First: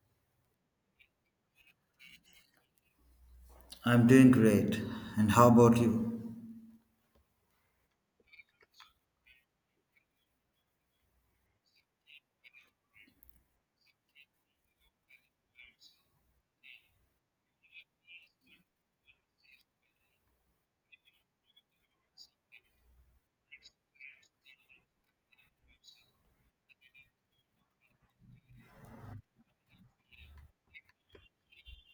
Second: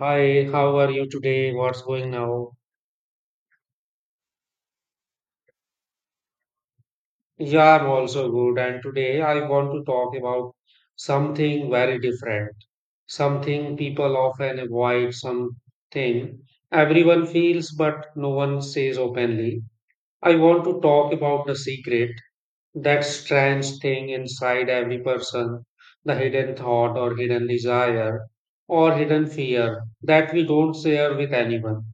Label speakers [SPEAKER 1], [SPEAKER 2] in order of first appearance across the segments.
[SPEAKER 1] Hi, how are you today? What's going now?
[SPEAKER 2] I'm doing great. And how about you?
[SPEAKER 1] Yeah, I'm also good. And today I want to talk about something very different, something people often avoid, something everyone feels but no one says openly. I want to talk about the secret, that strange thing inside every person, the hidden thought or hidden desire or hidden fear that we don't share with anyone.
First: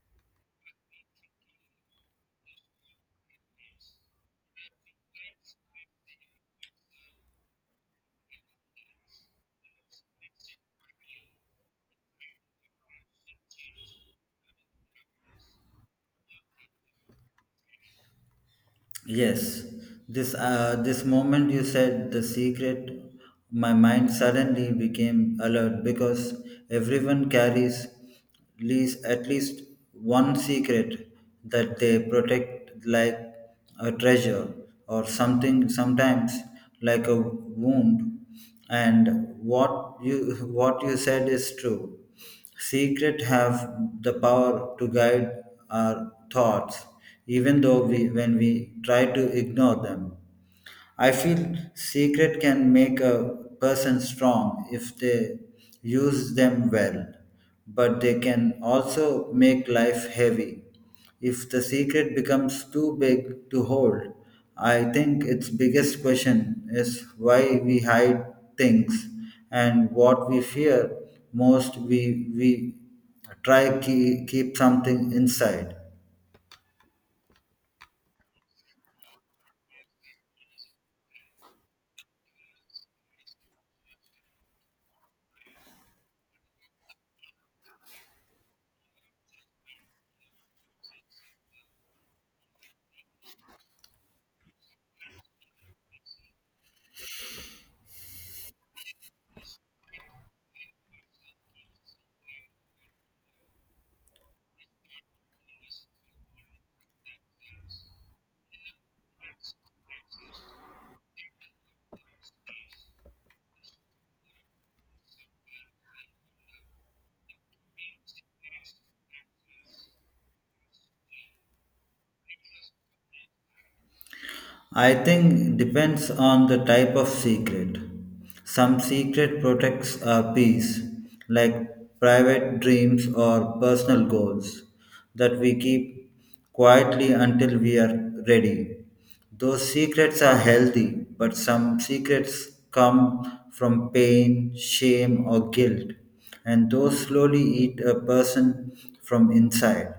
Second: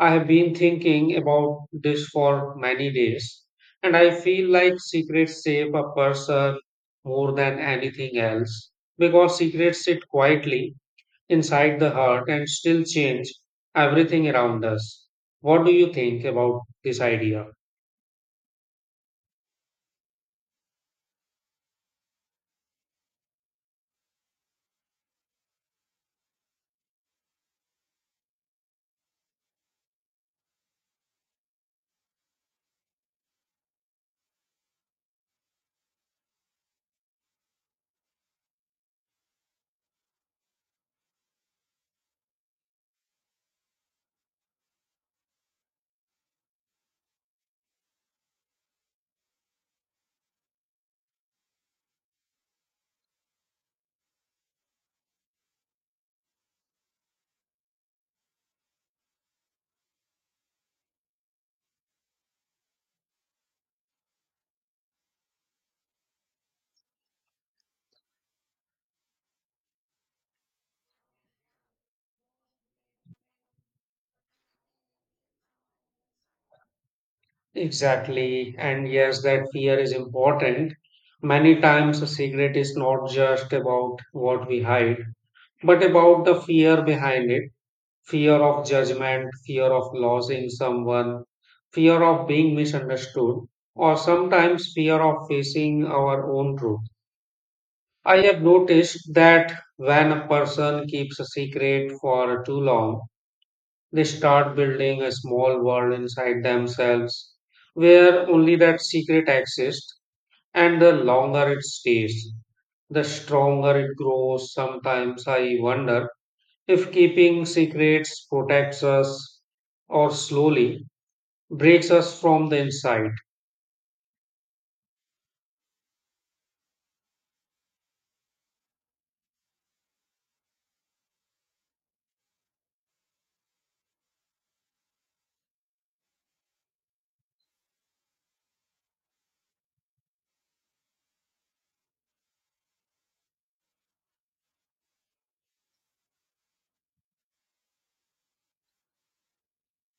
[SPEAKER 1] I have been thinking about this for many days, and I feel like secrets shape a person more than anything else because secrets sit quietly inside the heart and still change everything around us. What do you think about this idea?
[SPEAKER 2] Yes, this moment you said the secret, my mind suddenly became alert because everyone carries at least one secret that they protect like a treasure, or something sometimes like a wound. And what you what you said is true. Secret have the power to guide our thoughts even though we when we try to ignore them. I feel secret can make a person strong if they use them well, but they can also make life heavy. If the secret becomes too big to hold, I think its biggest question is why we hide things and what we fear most. We try to keep something inside.
[SPEAKER 1] Exactly, and yes, that fear is important. Many times, a secret is not just about what we hide, but about the fear behind it, fear of judgment, fear of losing someone, fear of being misunderstood, or sometimes fear of facing our own truth. I have noticed that when a person keeps a secret for too long, they start building a small world inside themselves where only that secret exists, and the longer it stays, the stronger it grows. Sometimes I wonder if keeping secrets protects us or slowly breaks us from the inside.
[SPEAKER 2] I think depends on the type of secret. Some secret protects our peace, like private dreams or personal goals that we keep quietly until we are ready. Those secrets are healthy, but some secrets come from pain, shame, or guilt, and those slowly eat a person from inside.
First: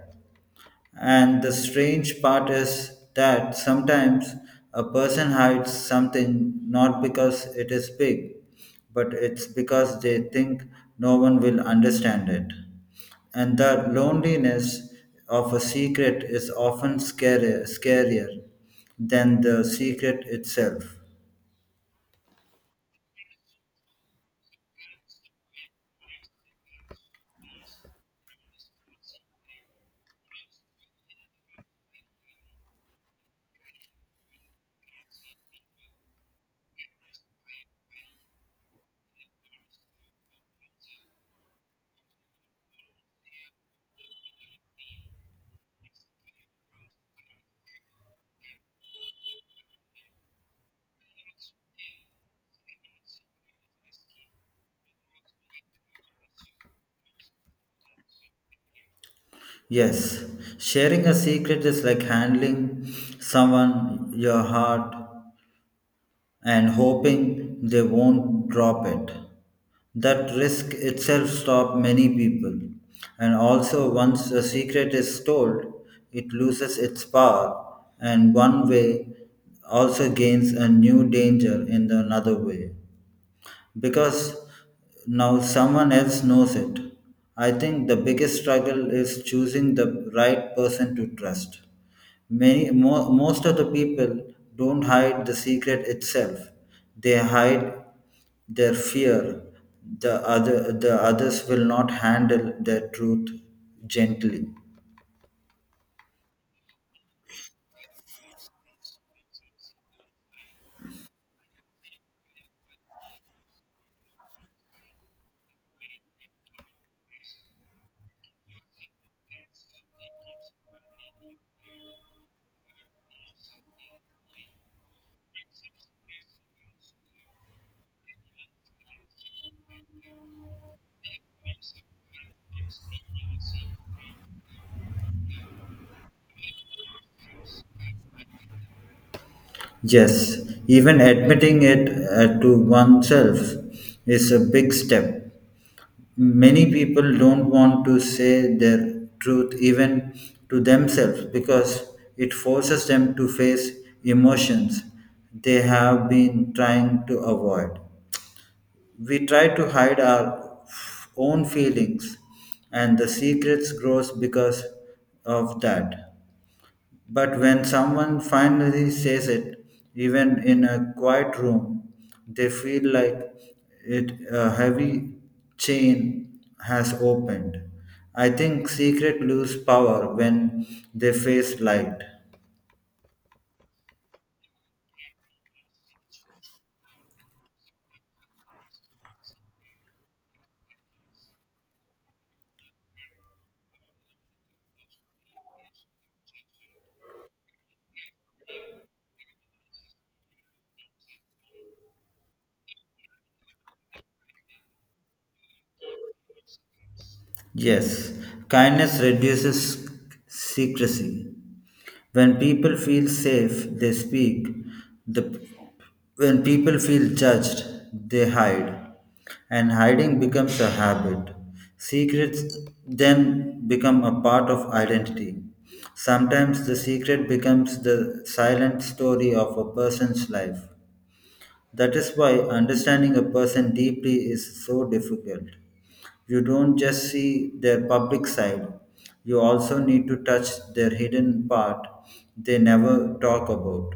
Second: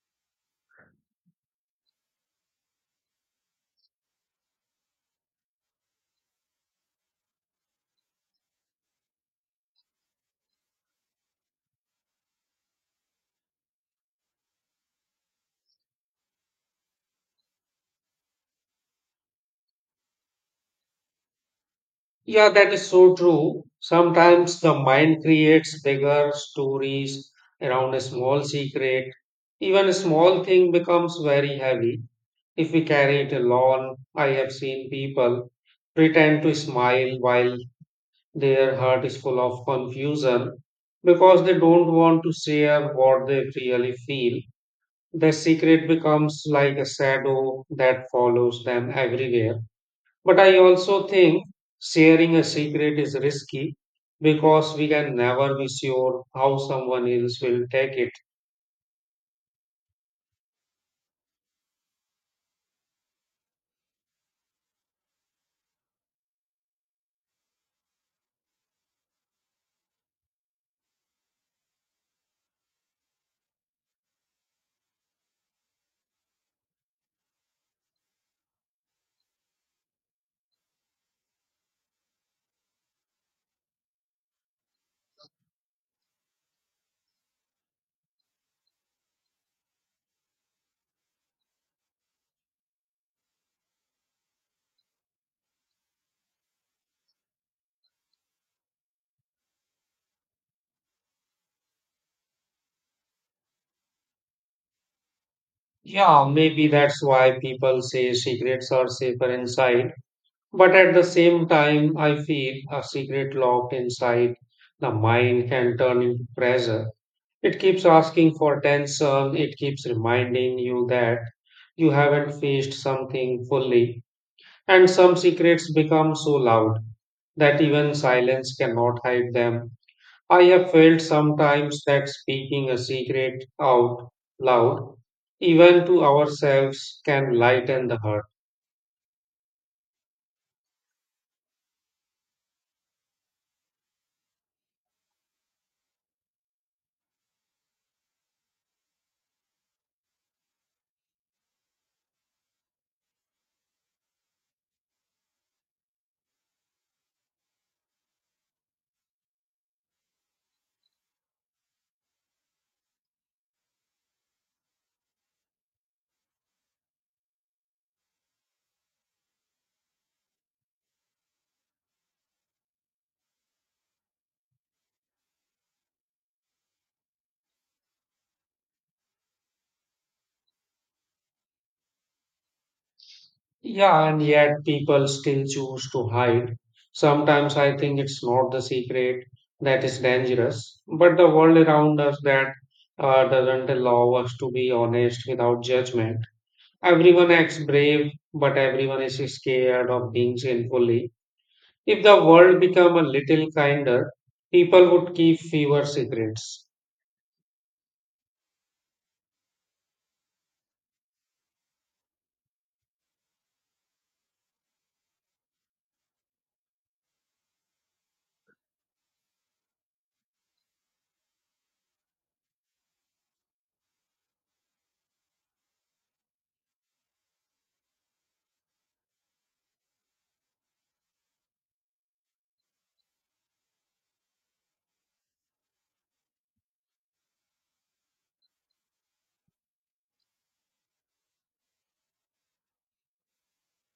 [SPEAKER 2] And the strange part is that sometimes a person hides something not because it is big, but it's because they think no one will understand it. And the loneliness of a secret is often scarier than the secret itself.
[SPEAKER 1] Yeah, that is so true. Sometimes the mind creates bigger stories around a small secret. Even a small thing becomes very heavy if we carry it alone. I have seen people pretend to smile while their heart is full of confusion because they don't want to share what they really feel. The secret becomes like a shadow that follows them everywhere. But I also think sharing a secret is risky because we can never be sure how someone else will take it.
[SPEAKER 2] Yes, sharing a secret is like handling someone your heart and hoping they won't drop it. That risk itself stops many people. And also, once the secret is told, it loses its power, and one way also gains a new danger in another way because now someone else knows it. I think the biggest struggle is choosing the right person to trust. Most of the people don't hide the secret itself. They hide their fear. The others will not handle their truth gently.
[SPEAKER 1] Yeah, maybe that's why people say secrets are safer inside. But at the same time, I feel a secret locked inside the mind can turn into pressure. It keeps asking for tensor, it keeps reminding you that you haven't faced something fully, and some secrets become so loud that even silence cannot hide them. I have felt sometimes that speaking a secret out loud, even to ourselves, can lighten the hurt.
[SPEAKER 2] Yes, even admitting it to oneself is a big step. Many people don't want to say their truth even to themselves because it forces them to face emotions they have been trying to avoid. We try to hide our own feelings, and the secrets grows because of that. But when someone finally says it, even in a quiet room, they feel like it a heavy chain has opened. I think secret lose power when they face light.
[SPEAKER 1] Yeah, and yet people still choose to hide. Sometimes I think it's not the secret that is dangerous, but the world around us that doesn't allow us to be honest without judgment. Everyone acts brave, but everyone is scared of being sinfully. If the world become a little kinder, people would keep fewer secrets.
[SPEAKER 2] Yes, kindness reduces secrecy. When people feel safe, they speak. The, when people feel judged, they hide. And hiding becomes a habit. Secrets then become a part of identity. Sometimes the secret becomes the silent story of a person's life. That is why understanding a person deeply is so difficult. You don't just see their public side, you also need to touch their hidden part they never talk about.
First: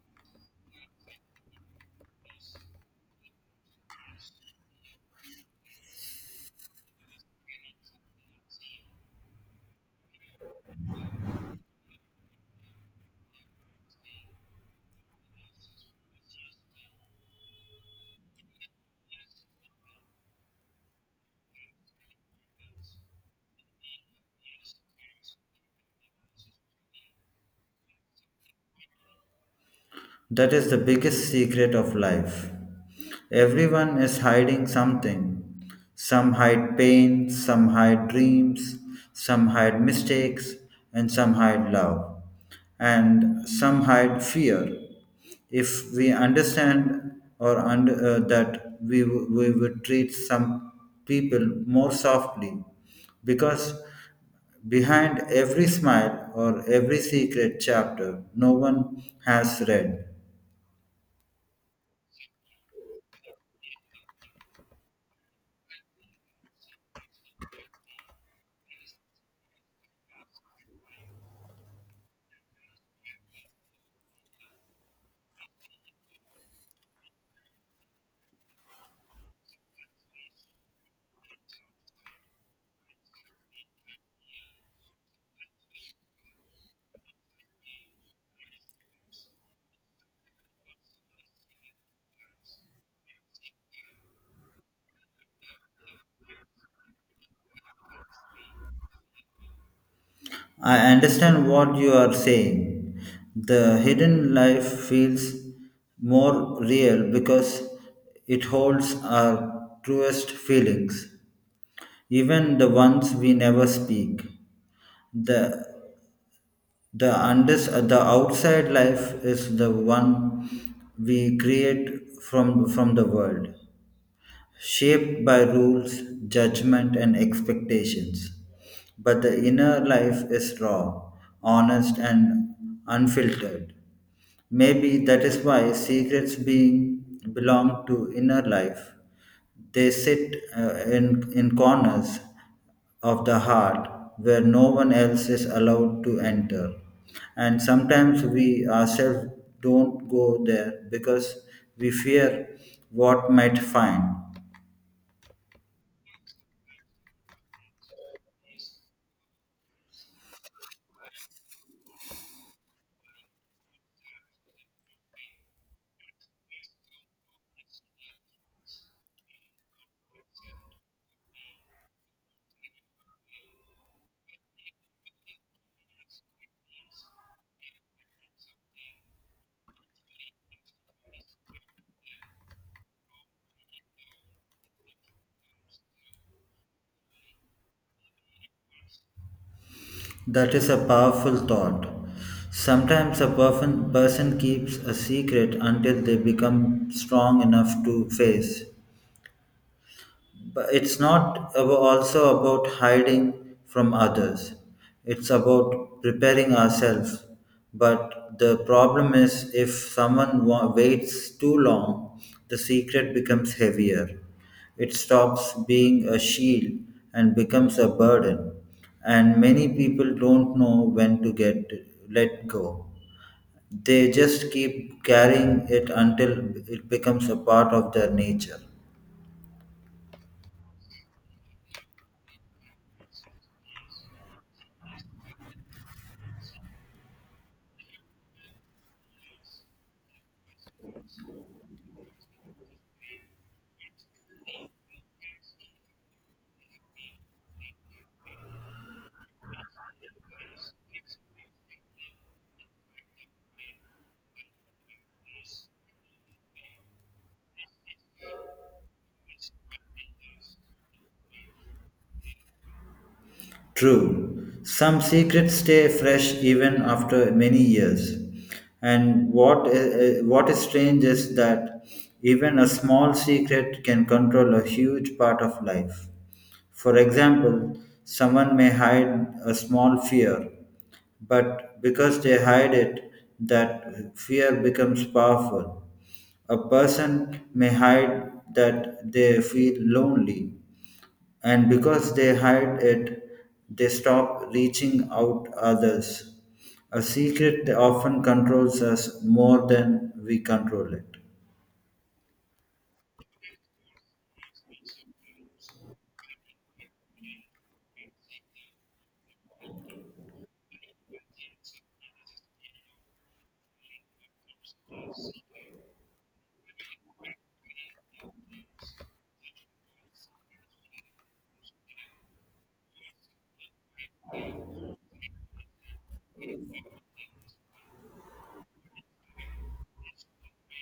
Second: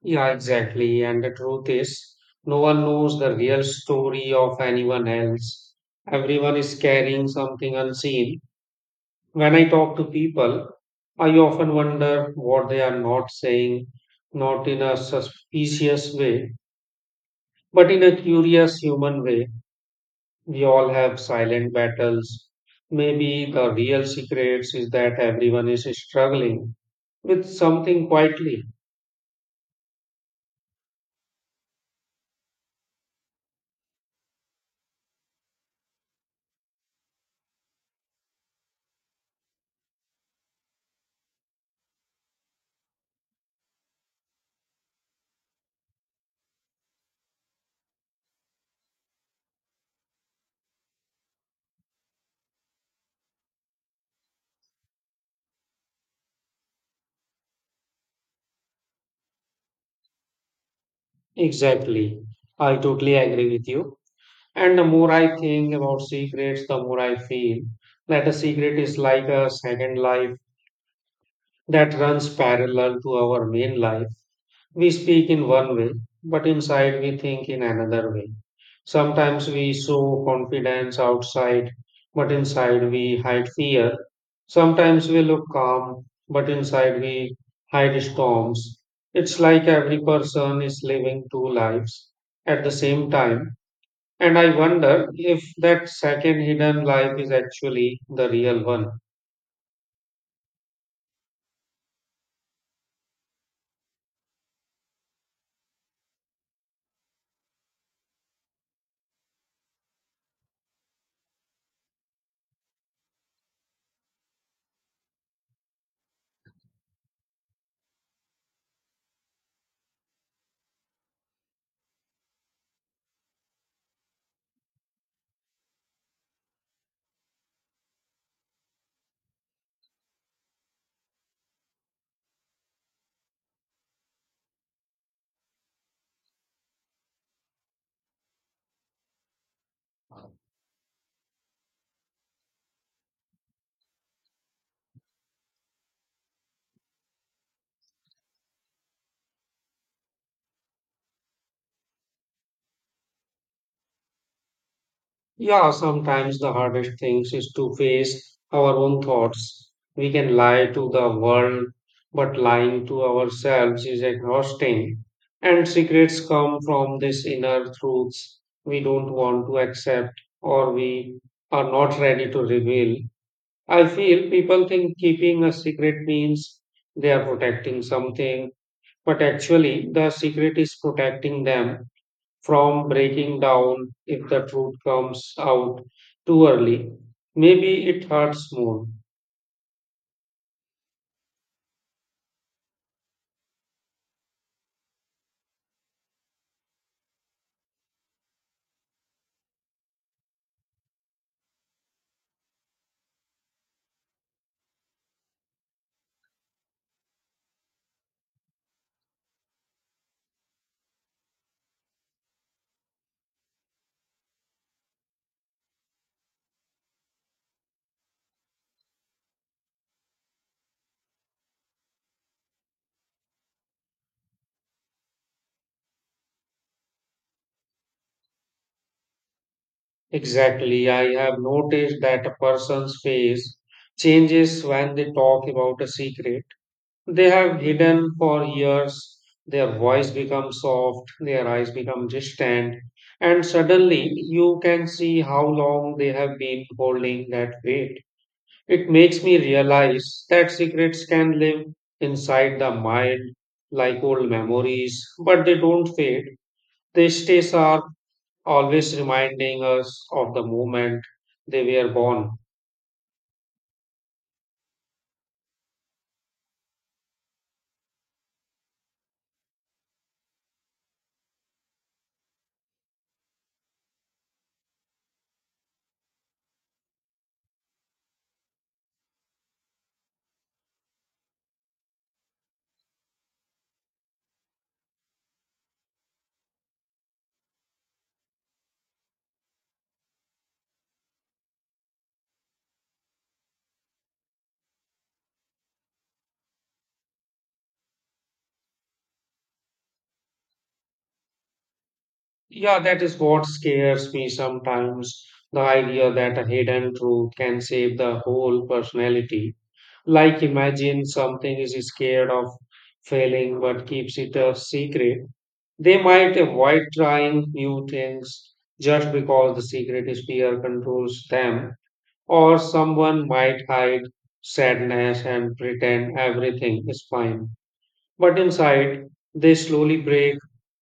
[SPEAKER 1] Yeah, exactly. And the truth is, no one knows the real story of anyone else. Everyone is carrying something unseen. When I talk to people, I often wonder what they are not saying, not in a suspicious way, but in a curious human way. We all have silent battles. Maybe the real secrets is that everyone is struggling with something quietly.
[SPEAKER 2] That is the biggest secret of life. Everyone is hiding something. Some hide pain, some hide dreams, some hide mistakes, and some hide love, and some hide fear. If we understand that we would treat some people more softly because behind every smile or every secret chapter no one has read.
[SPEAKER 1] Exactly. I totally agree with you. And the more I think about secrets, the more I feel that a secret is like a second life that runs parallel to our main life. We speak in one way, but inside we think in another way. Sometimes we show confidence outside, but inside we hide fear. Sometimes we look calm, but inside we hide storms. It's like every person is living two lives at the same time, and I wonder if that second hidden life is actually the real one.
[SPEAKER 2] I understand what you are saying. The hidden life feels more real because it holds our truest feelings, even the ones we never speak. The the unders the outside life is the one we create from the world, shaped by rules, judgment, and expectations. But the inner life is raw, honest, and unfiltered. Maybe that is why secrets being belong to inner life. They sit in corners of the heart where no one else is allowed to enter. And sometimes we ourselves don't go there because we fear what might find.
[SPEAKER 1] Yeah, sometimes the hardest things is to face our own thoughts. We can lie to the world, but lying to ourselves is exhausting. And secrets come from this inner truths we don't want to accept or we are not ready to reveal. I feel people think keeping a secret means they are protecting something. But actually, the secret is protecting them from breaking down if the truth comes out too early. Maybe it hurts more.
[SPEAKER 2] That is a powerful thought. Sometimes a perfect person keeps a secret until they become strong enough to face, but it's not abo- also about hiding from others. It's about preparing ourselves. But the problem is if someone waits too long, the secret becomes heavier. It stops being a shield and becomes a burden. And many people don't know when to get let go. They just keep carrying it until it becomes a part of their nature.
[SPEAKER 1] Exactly. I have noticed that a person's face changes when they talk about a secret they have hidden for years. Their voice becomes soft, their eyes become distant, and suddenly you can see how long they have been holding that weight. It makes me realize that secrets can live inside the mind like old memories, but they don't fade. They stay sharp, always reminding us of the moment they were born.
[SPEAKER 2] True, some secrets stay fresh even after many years. And what is strange is that even a small secret can control a huge part of life. For example, someone may hide a small fear, but because they hide it, that fear becomes powerful. A person may hide that they feel lonely, and because they hide it, they stop reaching out others. A secret often controls us more than we control it.
[SPEAKER 1] Yeah, that is what scares me sometimes. The idea that a hidden truth can save the whole personality. Like imagine something is scared of failing but keeps it a secret. They might avoid trying new things just because the secret spear controls them, or someone might hide sadness and pretend everything is fine. But inside, they slowly break.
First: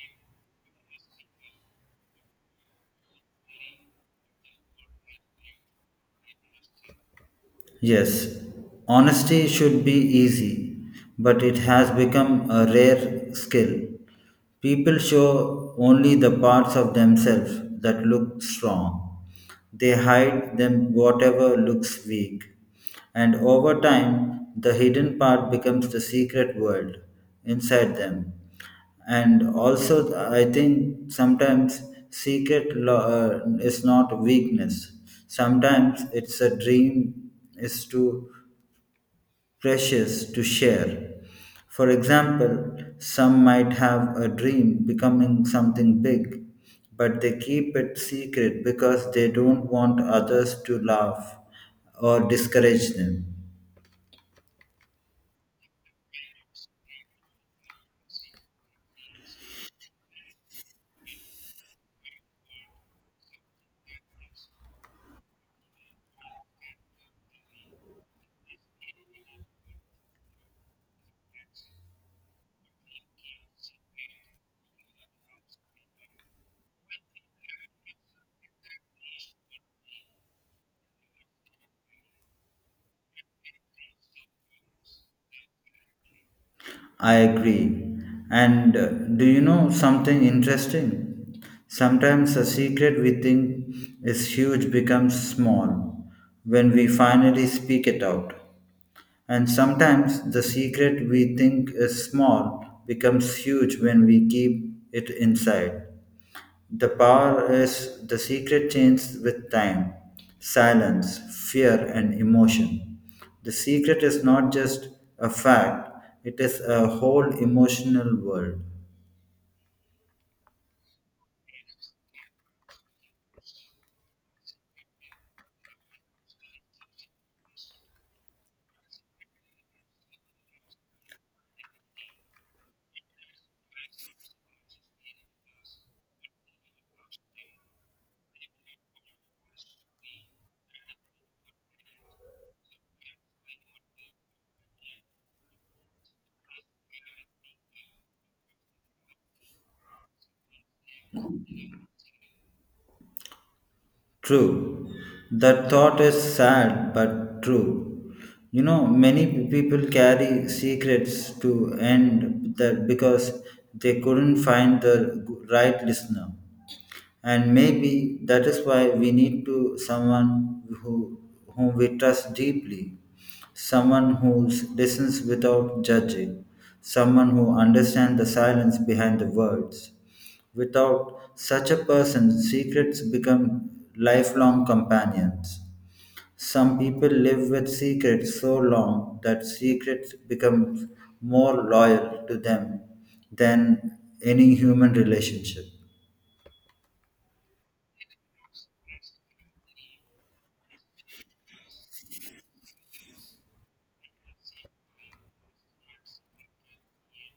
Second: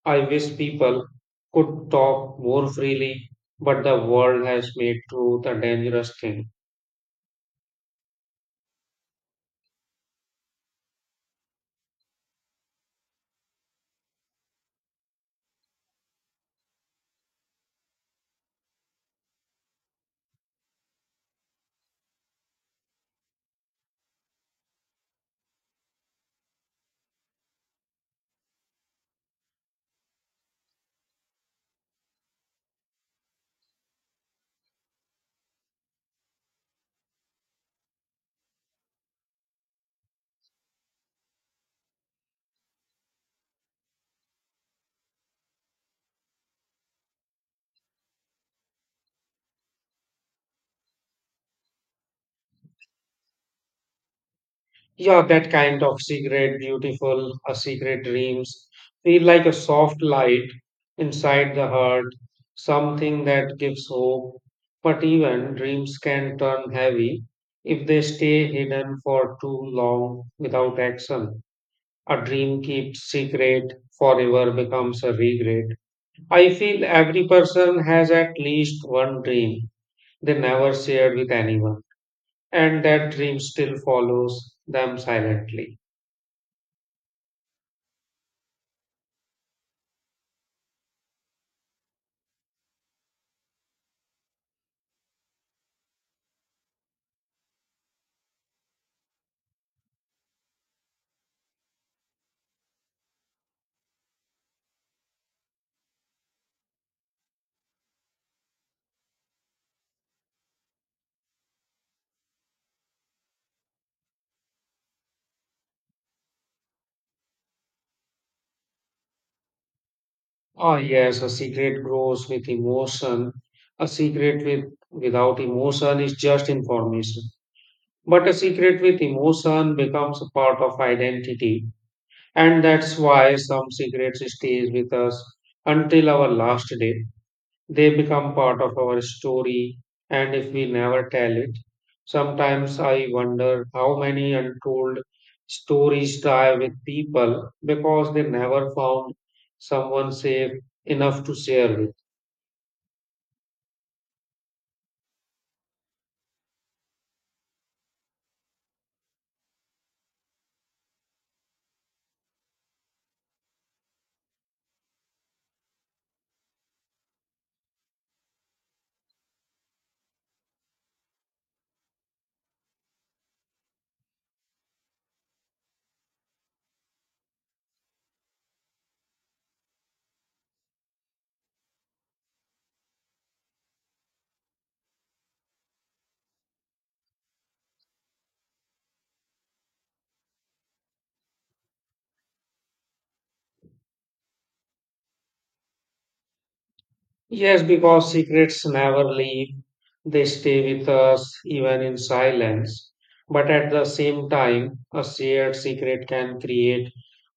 [SPEAKER 1] I wish people could talk more freely, but the world has made truth a dangerous thing.
[SPEAKER 2] Yes, honesty should be easy, but it has become a rare skill. People show only the parts of themselves that look strong. They hide them whatever looks weak. And over time, the hidden part becomes the secret world inside them. And also, I think sometimes secret is not weakness. Sometimes it's a dream is too precious to share. For example, some might have a dream becoming something big, but they keep it secret because they don't want others to laugh or discourage them.
[SPEAKER 1] Yeah, that kind of secret, beautiful, a secret dreams feel like a soft light inside the heart, something that gives hope. But even dreams can turn heavy if they stay hidden for too long without action. A dream kept secret forever becomes a regret. I feel every person has at least one dream they never shared with anyone, and that dream still follows them silently.
[SPEAKER 2] I agree. And do you know something interesting? Sometimes a secret we think is huge becomes small when we finally speak it out. And sometimes the secret we think is small becomes huge when we keep it inside. The power is the secret changes with time, silence, fear, and emotion. The secret is not just a fact, it is a whole emotional world.
[SPEAKER 1] Oh, yes, a secret grows with emotion. A secret with, without emotion is just information. But a secret with emotion becomes a part of identity. And that's why some secrets stays with us until our last day. They become part of our story, and if we never tell it, sometimes I wonder how many untold stories die with people because they never found someone safe enough to share with.
[SPEAKER 2] True. That thought is sad but true. You know, many people carry secrets to end that because they couldn't find the right listener. And maybe that is why we need to someone who whom we trust deeply, someone who listens without judging, someone who understands the silence behind the words. Without such a person, secrets become lifelong companions. Some people live with secrets so long that secrets become more loyal to them than any human relationship.
[SPEAKER 1] Yes, because secrets never leave. They stay with us even in silence. But at the same time, a shared secret can create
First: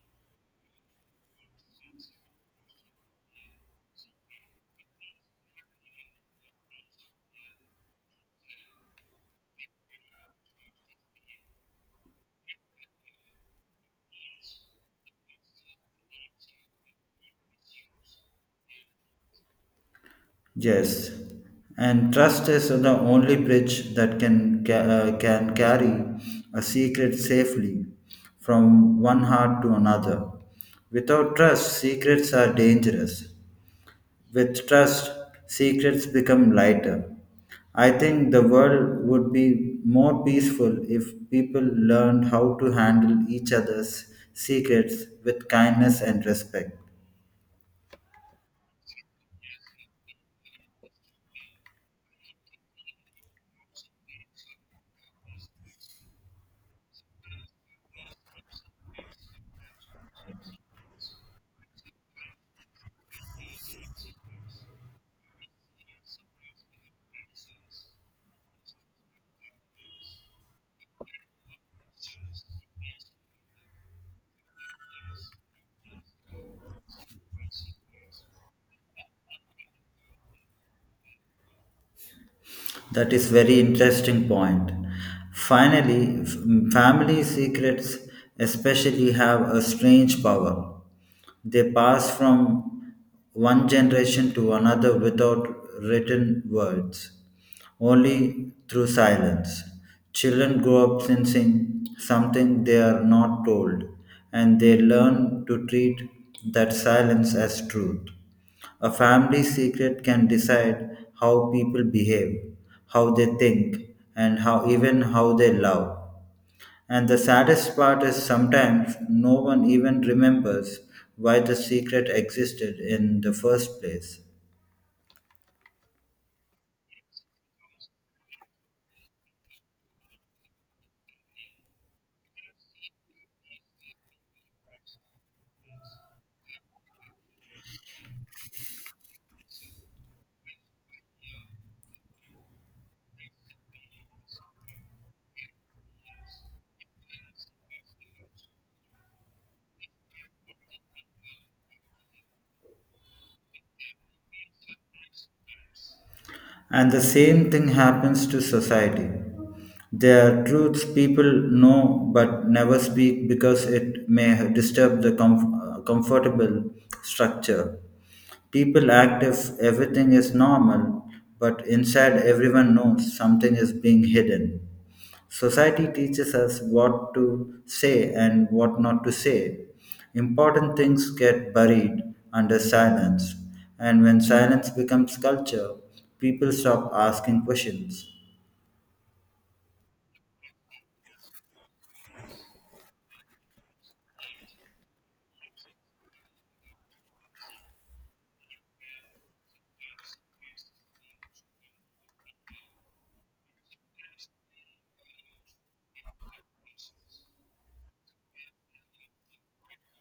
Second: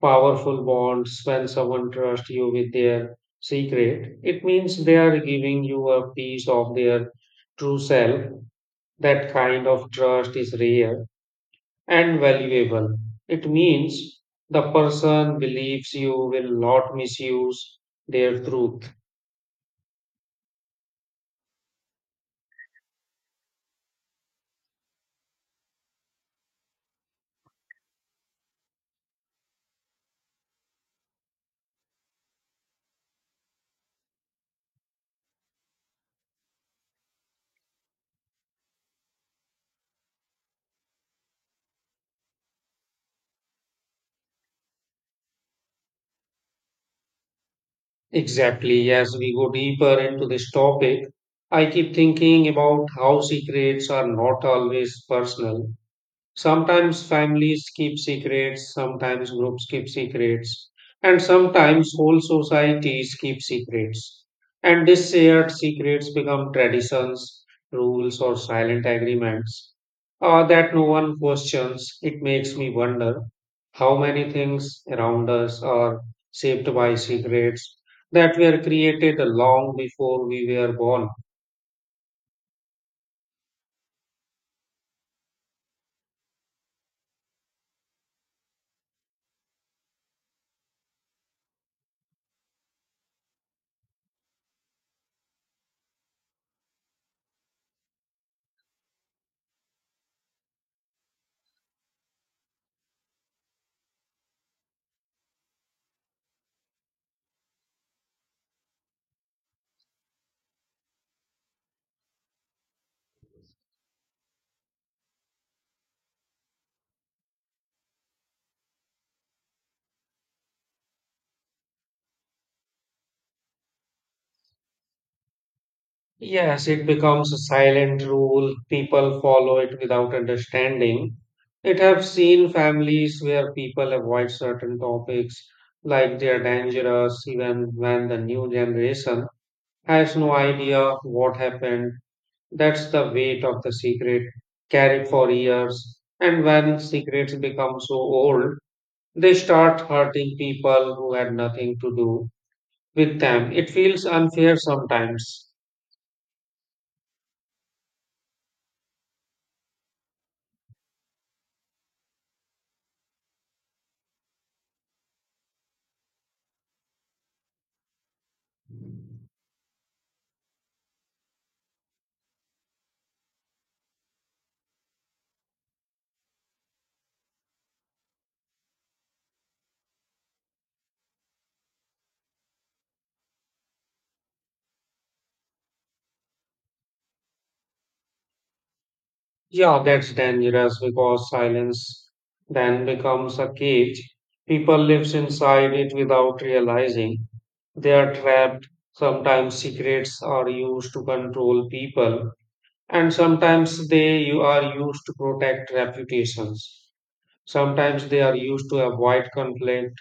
[SPEAKER 1] powerful bonds when someone trusts you with their secret. It means they are giving you a piece of their true self. That kind of trust is rare and valuable. It means the person believes you will not misuse their truth.
[SPEAKER 2] Yes, and trust is the only bridge that can carry a secret safely from one heart to another. Without trust, secrets are dangerous. With trust, secrets become lighter. I think the world would be more peaceful if people learned how to handle each other's secrets with kindness and respect.
[SPEAKER 1] Exactly. As we go deeper into this topic, I keep thinking about how secrets are not always personal. Sometimes families keep secrets, sometimes groups keep secrets, and sometimes whole societies keep secrets. And these shared secrets become traditions, rules, or silent agreements that no one questions. It makes me wonder how many things around us are shaped by secrets that were created long before we were born.
[SPEAKER 2] That is very interesting point. Finally, family secrets especially have a strange power. They pass from one generation to another without written words, only through silence. Children grow up sensing something they are not told, and they learn to treat that silence as truth. A family secret can decide how people behave, how they think, and how even how they love. And the saddest part is sometimes no one even remembers why the secret existed in the first place.
[SPEAKER 1] Yes, it becomes a silent rule. People follow it without understanding. It have seen families where people avoid certain topics like they are dangerous even when the new generation has no idea what happened. That's the weight of the secret carried for years. And when secrets become so old, they start hurting people who had nothing to do with them. It feels unfair sometimes.
[SPEAKER 2] And the same thing happens to society. There are truths people know but never speak because it may disturb the comfortable structure. People act if everything is normal, but inside everyone knows something is being hidden. Society teaches us what to say and what not to say. Important things get buried under silence, and when silence becomes culture, people stop asking questions.
[SPEAKER 1] Yeah, that's dangerous because silence then becomes a cage. People lives inside it without realizing they are trapped. Sometimes secrets are used to control people, and sometimes they you are used to protect reputations. Sometimes they are used to avoid conflict.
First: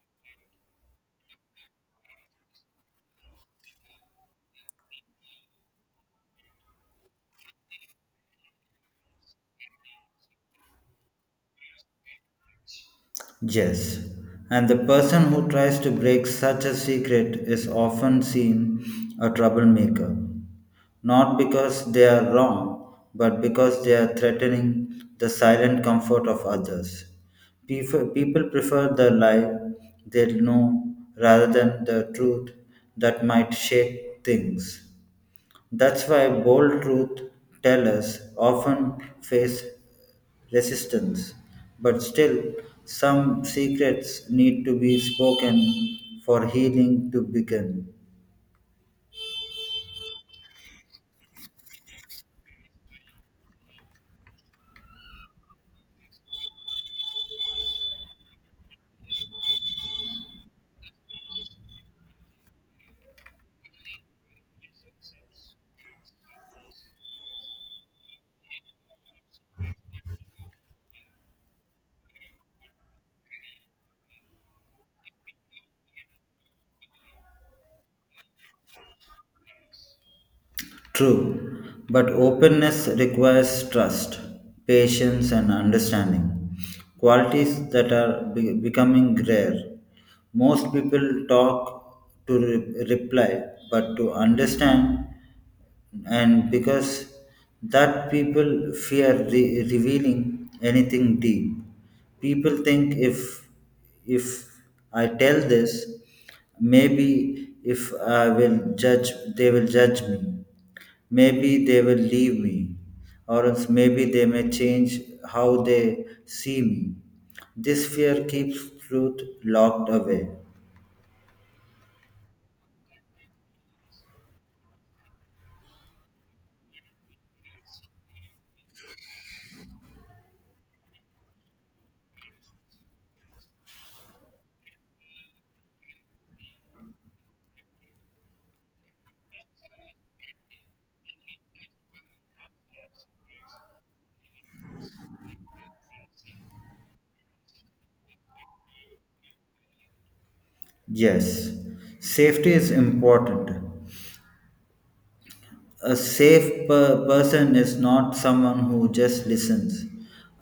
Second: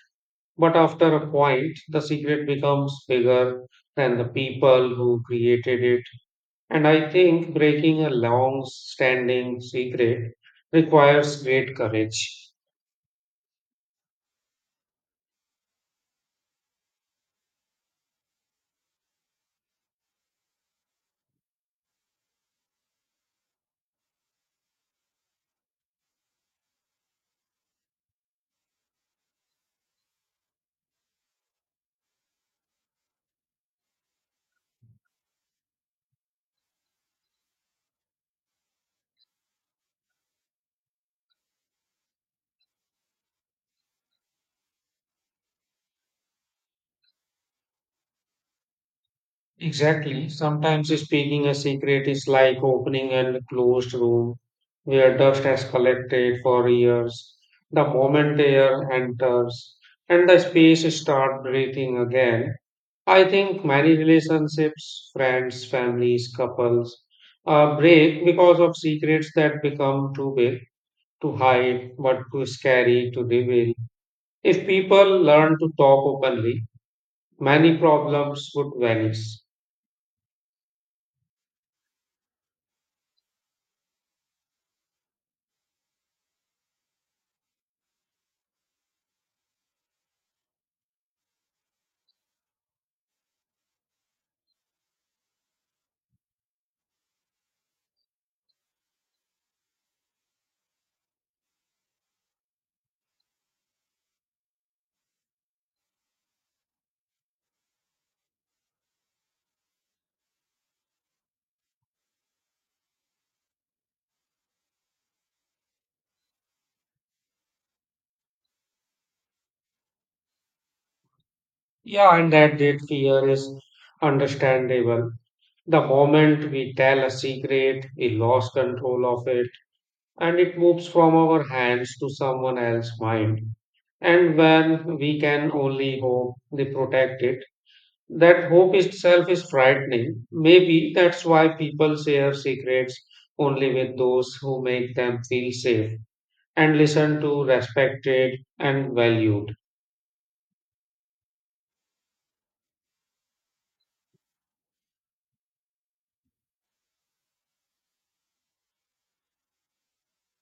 [SPEAKER 1] But after a point, the secret becomes bigger than the people who created it. And I think breaking a long standing secret requires great courage.
[SPEAKER 2] Yes, and the person who tries to break such a secret is often seen a troublemaker. Not because they are wrong, but because they are threatening the silent comfort of others. People prefer the lie they know rather than the truth that might shape things. That's why bold truth tellers often face resistance, but still, some secrets need to be spoken for healing to begin.
[SPEAKER 1] Exactly. Sometimes speaking a secret is like opening a closed room where dust has collected for years. The moment air enters and the space start breathing again, I think many relationships, friends, families, couples break because of secrets that become too big to hide, but too scary to reveal. If people learn to talk openly, many problems would vanish.
[SPEAKER 2] True, but openness requires trust, patience, and understanding, qualities that are becoming rare. Most people talk to reply, but to understand, and because that people fear revealing anything deep. People think if I tell this, maybe if I will judge, they will judge me. Maybe they will leave me, or else maybe they may change how they see me. This fear keeps truth locked away.
[SPEAKER 1] Yeah, and that great fear is understandable. The moment we tell a secret, we lose control of it and it moves from our hands to someone else's mind. And when we can only hope they protect it, that hope itself is frightening. Maybe that's why people share secrets only with those who make them feel safe, and listened to, respected, and valued.
[SPEAKER 2] Yes, safety is important. A safe person is not someone who just listens.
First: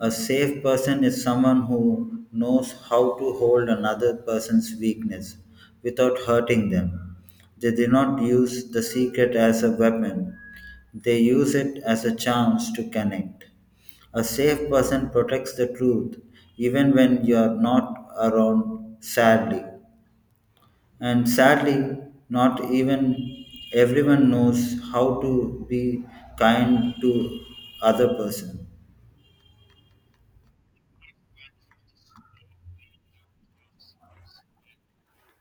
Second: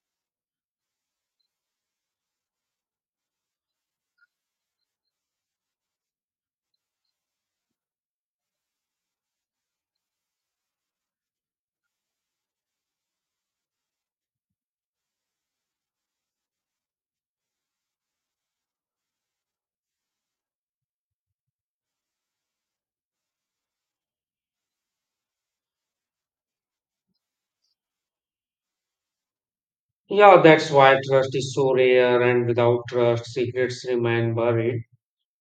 [SPEAKER 2] A safe person is someone who knows how to hold another person's weakness without hurting them. They do not use the secret as a weapon, they use it as a chance to connect. A safe person protects the truth even when you are not around, sadly. And sadly, not even everyone knows how to be kind to other person.
[SPEAKER 1] Yeah, that's why trust is so rare, and without trust, secrets remain buried.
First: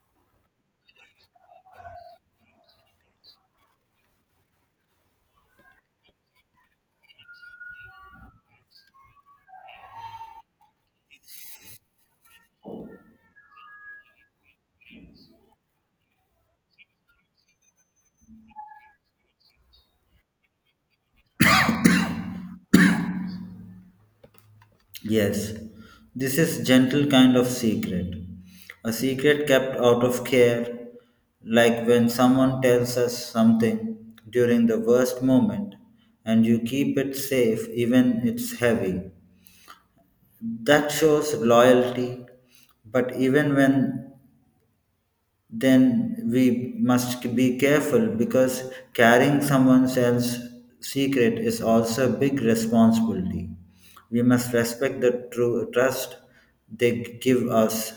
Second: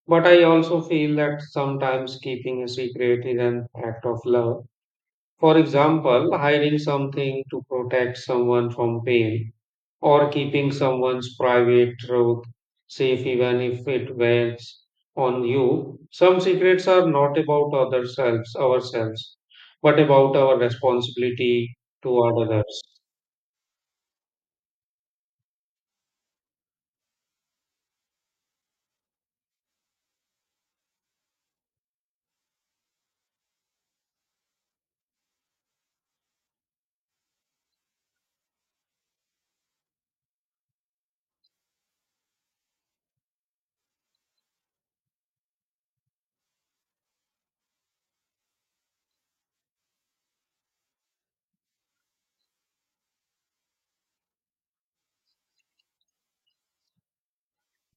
[SPEAKER 1] But I also feel that sometimes keeping a secret is an act of love. For example, hiding something to protect someone from pain or keeping someone's private truth safe even if it wears on you. Some secrets are not about ourselves, but about our responsibility toward others.
[SPEAKER 2] Yes, this is gentle kind of secret. A secret kept out of care, like when someone tells us something during the worst moment and you keep it safe even it's heavy. That shows loyalty, but even when then we must be careful because carrying someone else's secret is also a big responsibility. We must respect the true trust they give us.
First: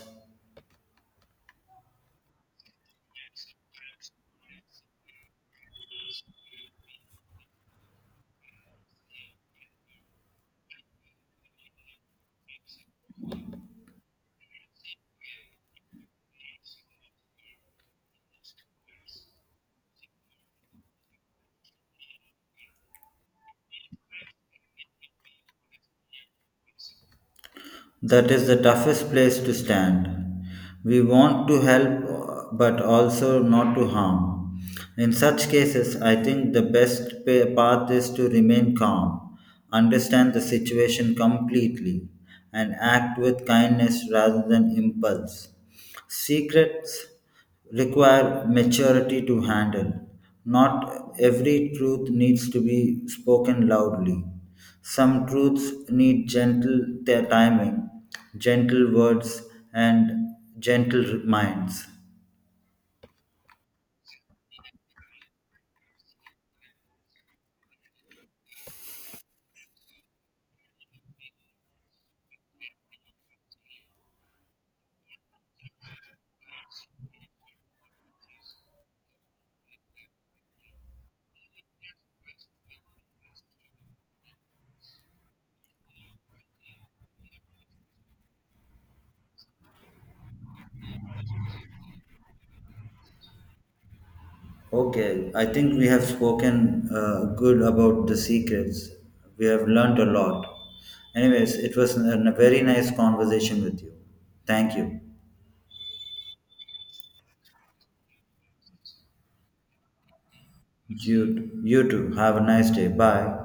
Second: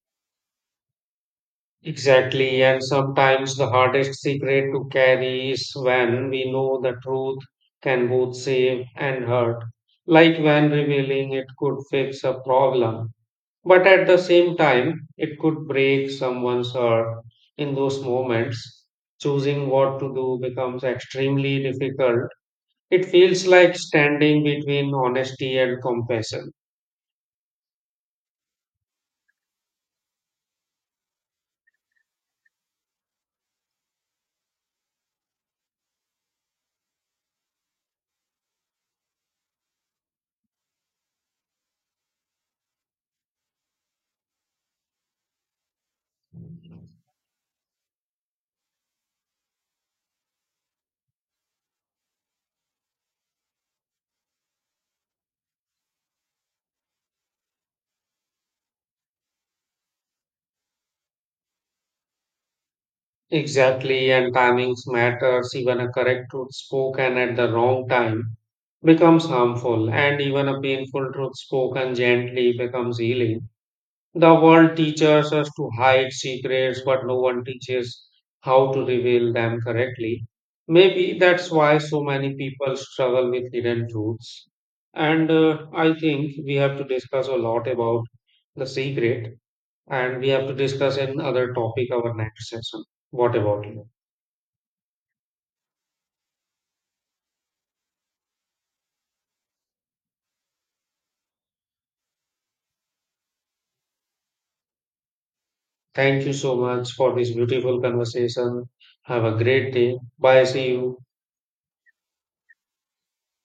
[SPEAKER 1] Exactly, and sometimes the hardest secret to carry is when we know the truth can both save and hurt, like when revealing it could fix a problem. But at the same time, it could break someone's heart in those moments. Choosing what to do becomes extremely difficult. It feels like standing between honesty and compassion.
[SPEAKER 2] That is the toughest place to stand. We want to help but also not to harm. In such cases, I think the best path is to remain calm, understand the situation completely, and act with kindness rather than impulse. Secrets require maturity to handle. Not every truth needs to be spoken loudly. Some truths need gentle timing, gentle words, and gentle minds.
[SPEAKER 1] Exactly, and timings matters. Even a correct truth spoken at the wrong time becomes harmful, and even a painful truth spoken gently becomes healing. The world teaches us to hide secrets, but no one teaches how to reveal them correctly. Maybe that's why so many people struggle with hidden truths. And I think we have to discuss a lot about the secret, and we have to discuss another topic our next session. What about you?
[SPEAKER 2] Okay, I think we have spoken good about the secrets. We have learned a lot. Anyways, it was a very nice conversation with you. Thank you.
[SPEAKER 1] Thank you so much for this beautiful conversation. Have a great day. Bye. See you.
[SPEAKER 2] You, you too. Have a nice day. Bye.